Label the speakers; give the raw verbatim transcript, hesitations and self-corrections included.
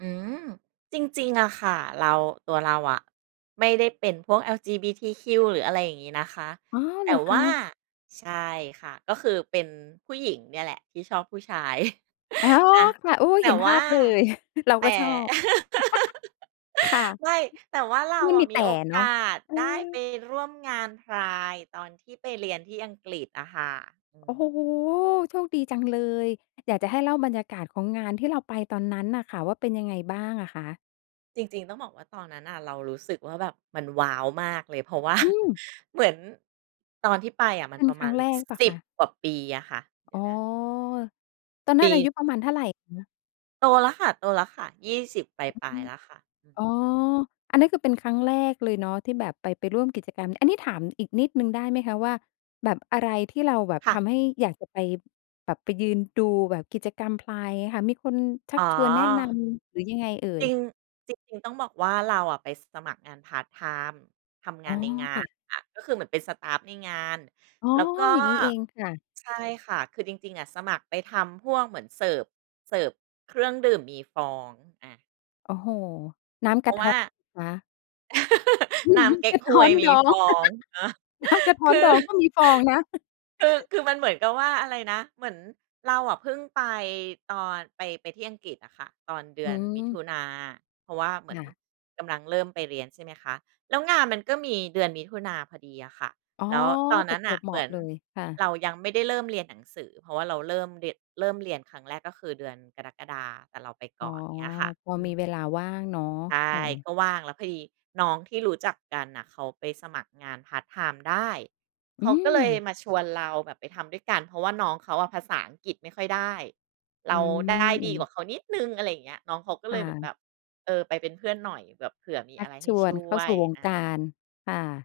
Speaker 1: อืม จริง ๆ อะค่ะ เรา ตัวเราอะ ไม่ได้เป็นพวก LGBTQ หรืออะไรอย่างงี้นะคะ
Speaker 2: อ๋อ
Speaker 1: แต
Speaker 2: เ
Speaker 1: ่
Speaker 2: หรอค
Speaker 1: ว
Speaker 2: ะ?
Speaker 1: ่า ใช่ค่ะ ก็คือเป็นผู้หญิงเนี่ยแหละ ที่ชอบผู้ชาย
Speaker 2: อ อ๋อ
Speaker 1: อะ
Speaker 2: ค่ะ โอ้
Speaker 1: แต่
Speaker 2: เห็นภ
Speaker 1: ว่
Speaker 2: า
Speaker 1: า
Speaker 2: พเลย เรา
Speaker 1: แต
Speaker 2: ก
Speaker 1: ่
Speaker 2: ็ชอบ ค่ะ
Speaker 1: ไม่ แต่ว่าเ
Speaker 2: แล
Speaker 1: ร
Speaker 2: ้
Speaker 1: า
Speaker 2: วมัน
Speaker 1: อ
Speaker 2: มี
Speaker 1: ะ
Speaker 2: แ
Speaker 1: มี
Speaker 2: ต่
Speaker 1: โอ
Speaker 2: เนา
Speaker 1: ก
Speaker 2: ะ
Speaker 1: าส
Speaker 2: เออ
Speaker 1: ได้ไปร่วมงานไพรด์ ตอนที่ไปเรียนที่อังกฤษอะค่ะ อื
Speaker 2: โอ้
Speaker 1: ม
Speaker 2: โฮ! โชคดีจังเลย อยากจะให้เล่าบรรยากาศของงานที่เราไปตอนนั้นน่ะค่ะว่า เป็นยังไงบ้างอะคะ?
Speaker 1: จริง ๆ ต้องบอกว่าตอนนั้นน่ะ เรารู้สึกว่าแบบมัน ว้าว มากเลย เพราะ ว่า
Speaker 2: อืม
Speaker 1: เหมือนตอนที่ไปอะ ม
Speaker 2: เ
Speaker 1: ั
Speaker 2: ป
Speaker 1: น
Speaker 2: ็น
Speaker 1: ประ
Speaker 2: คร
Speaker 1: ม
Speaker 2: ั
Speaker 1: า
Speaker 2: ้ง
Speaker 1: ณ
Speaker 2: แรกหรือเปล่า
Speaker 1: ส
Speaker 2: ค
Speaker 1: ิบ
Speaker 2: ะ?
Speaker 1: กว่าปีอะค่ะ เดี
Speaker 2: อ๋
Speaker 1: ๋ย
Speaker 2: อ
Speaker 1: วนะ
Speaker 2: ตอนน
Speaker 1: ป
Speaker 2: ั้นอายุประมาณเท่
Speaker 1: ี
Speaker 2: าไรคะ?
Speaker 1: โตแล้วค่ะ โตแล้วค่ะ ยี่สิบ ป
Speaker 2: อ
Speaker 1: ลา
Speaker 2: ื
Speaker 1: ย
Speaker 2: ม
Speaker 1: ๆ แล้วค่ะ อื
Speaker 2: อ
Speaker 1: ม
Speaker 2: ๋อ อันนั้น คือเป็นครั้งแรกเลยเนาะที่แบบ ไป ไปร่วมกิจกรรม อันนี้ถามอีกนิดหนึ่งได้ไหมคะว่า แบบอะไรที่เราแบบ
Speaker 1: ค่
Speaker 2: ท
Speaker 1: ะ
Speaker 2: ำให้อยากจะไป แบบไปยืนดูแบบกิจกรรมไพรด์ค่ะ มีคนชั
Speaker 1: อ๋
Speaker 2: ก
Speaker 1: อ
Speaker 2: ชวนแนะนำหรือยังไงเอ่
Speaker 1: จ
Speaker 2: ย?
Speaker 1: ริง จริง ๆ ต้องบอกว่า เราอะไปสมัครงานพาร์ตไทม์ ทำง
Speaker 2: อ๋
Speaker 1: า
Speaker 2: อ
Speaker 1: นในงา
Speaker 2: ค่
Speaker 1: น
Speaker 2: ะ
Speaker 1: อะ ก็คือเหมือนเป็นสตาฟฟ์ในงาน
Speaker 2: อ๋อ
Speaker 1: แล้วก็
Speaker 2: อย่างงี้เอง ค่ะ
Speaker 1: ใช่ค่ะ คือจริง ๆ อะ สมัครไปทำพวกเหมือน เสิร์ฟ เสิร์ฟ เครื่องดื่ม มีฟอง อะ
Speaker 2: โอ้โฮ! น้ำ
Speaker 1: เพ
Speaker 2: ก
Speaker 1: รา
Speaker 2: ะ
Speaker 1: ะ
Speaker 2: ท
Speaker 1: ว
Speaker 2: ้
Speaker 1: ่
Speaker 2: อ
Speaker 1: า
Speaker 2: คะ?
Speaker 1: น้ำเก๊
Speaker 2: ก
Speaker 1: ก
Speaker 2: ะ
Speaker 1: ฮ
Speaker 2: ท้อ
Speaker 1: วย
Speaker 2: น
Speaker 1: ม
Speaker 2: ด
Speaker 1: ี
Speaker 2: อ
Speaker 1: ฟ
Speaker 2: ง
Speaker 1: องอะ
Speaker 2: น้ำกระท
Speaker 1: ค
Speaker 2: ้อน
Speaker 1: ื
Speaker 2: ด
Speaker 1: อ
Speaker 2: องก็มีฟองนะ
Speaker 1: คือ คือมันเหมือนกับว่า อะไรนะ เหมือนเราอะเพิ่งไปตอน ไป ไปที่อังกฤษอะค่ะ ตอนเดื
Speaker 2: อื
Speaker 1: อนมิถ
Speaker 2: ม
Speaker 1: ุนา เพราะว่าเหมื
Speaker 2: ค
Speaker 1: อน
Speaker 2: ่ะ
Speaker 1: กำลังเริ่มไปเรียน ใช่ไหมคะ แล้วงานมันก็มีเดือนมิถุนาพอดีอะค่ะ
Speaker 2: อ๋อ
Speaker 1: แล้วตอน
Speaker 2: ป
Speaker 1: น
Speaker 2: ร
Speaker 1: ั้
Speaker 2: ะ
Speaker 1: น
Speaker 2: จ
Speaker 1: น่
Speaker 2: ว
Speaker 1: ะ
Speaker 2: บเหม
Speaker 1: เหม
Speaker 2: า
Speaker 1: ื
Speaker 2: ะ
Speaker 1: อน
Speaker 2: เลย ค่ะ
Speaker 1: เรายังไม่ได้เริ่มเรียนหนังสือ เพราะว่าเราเริ่มเรียน เริ่มเรียนครั้งแรก ก็คือเดือนกรกฎา แต่เราไป
Speaker 2: อ๋
Speaker 1: ก
Speaker 2: อ
Speaker 1: ่อน เงี้ยค่ะ
Speaker 2: พอ
Speaker 1: อื
Speaker 2: มี
Speaker 1: ม
Speaker 2: เวลาว่างเนาะ
Speaker 1: ใช่
Speaker 2: ค่ะ
Speaker 1: ก็ว่างแล้วพอดีน้องที่รู้จักกันน่ะ เขาไปสมัครงานพาร์ตไทม์ได้
Speaker 2: อ
Speaker 1: เขา
Speaker 2: ื
Speaker 1: ก็เลย
Speaker 2: ม
Speaker 1: มาชวนเราแบบไปทำด้วยกัน เพราะว่าน้องเขาอะภาษาอังกฤษไม่ค่อยได้ เ
Speaker 2: อื
Speaker 1: รา
Speaker 2: ม
Speaker 1: ได้
Speaker 2: อื
Speaker 1: ดีกว่
Speaker 2: อ
Speaker 1: าเขานิดหนึ่ง อะไรอย่างเงี้ย น้องเขาก็
Speaker 2: ค
Speaker 1: เล
Speaker 2: ่
Speaker 1: ยเหมือนแ
Speaker 2: ะ
Speaker 1: บบ เอ่อ ไปเป็นเพื่อนหน่อยแบบเผื่อมี
Speaker 2: ชั
Speaker 1: อ
Speaker 2: ก
Speaker 1: ะไรใ
Speaker 2: ช
Speaker 1: ห้
Speaker 2: ว
Speaker 1: ช
Speaker 2: น
Speaker 1: ่
Speaker 2: เข้
Speaker 1: ว
Speaker 2: าสู
Speaker 1: ย
Speaker 2: ่วง
Speaker 1: อา
Speaker 2: การ ค่ะ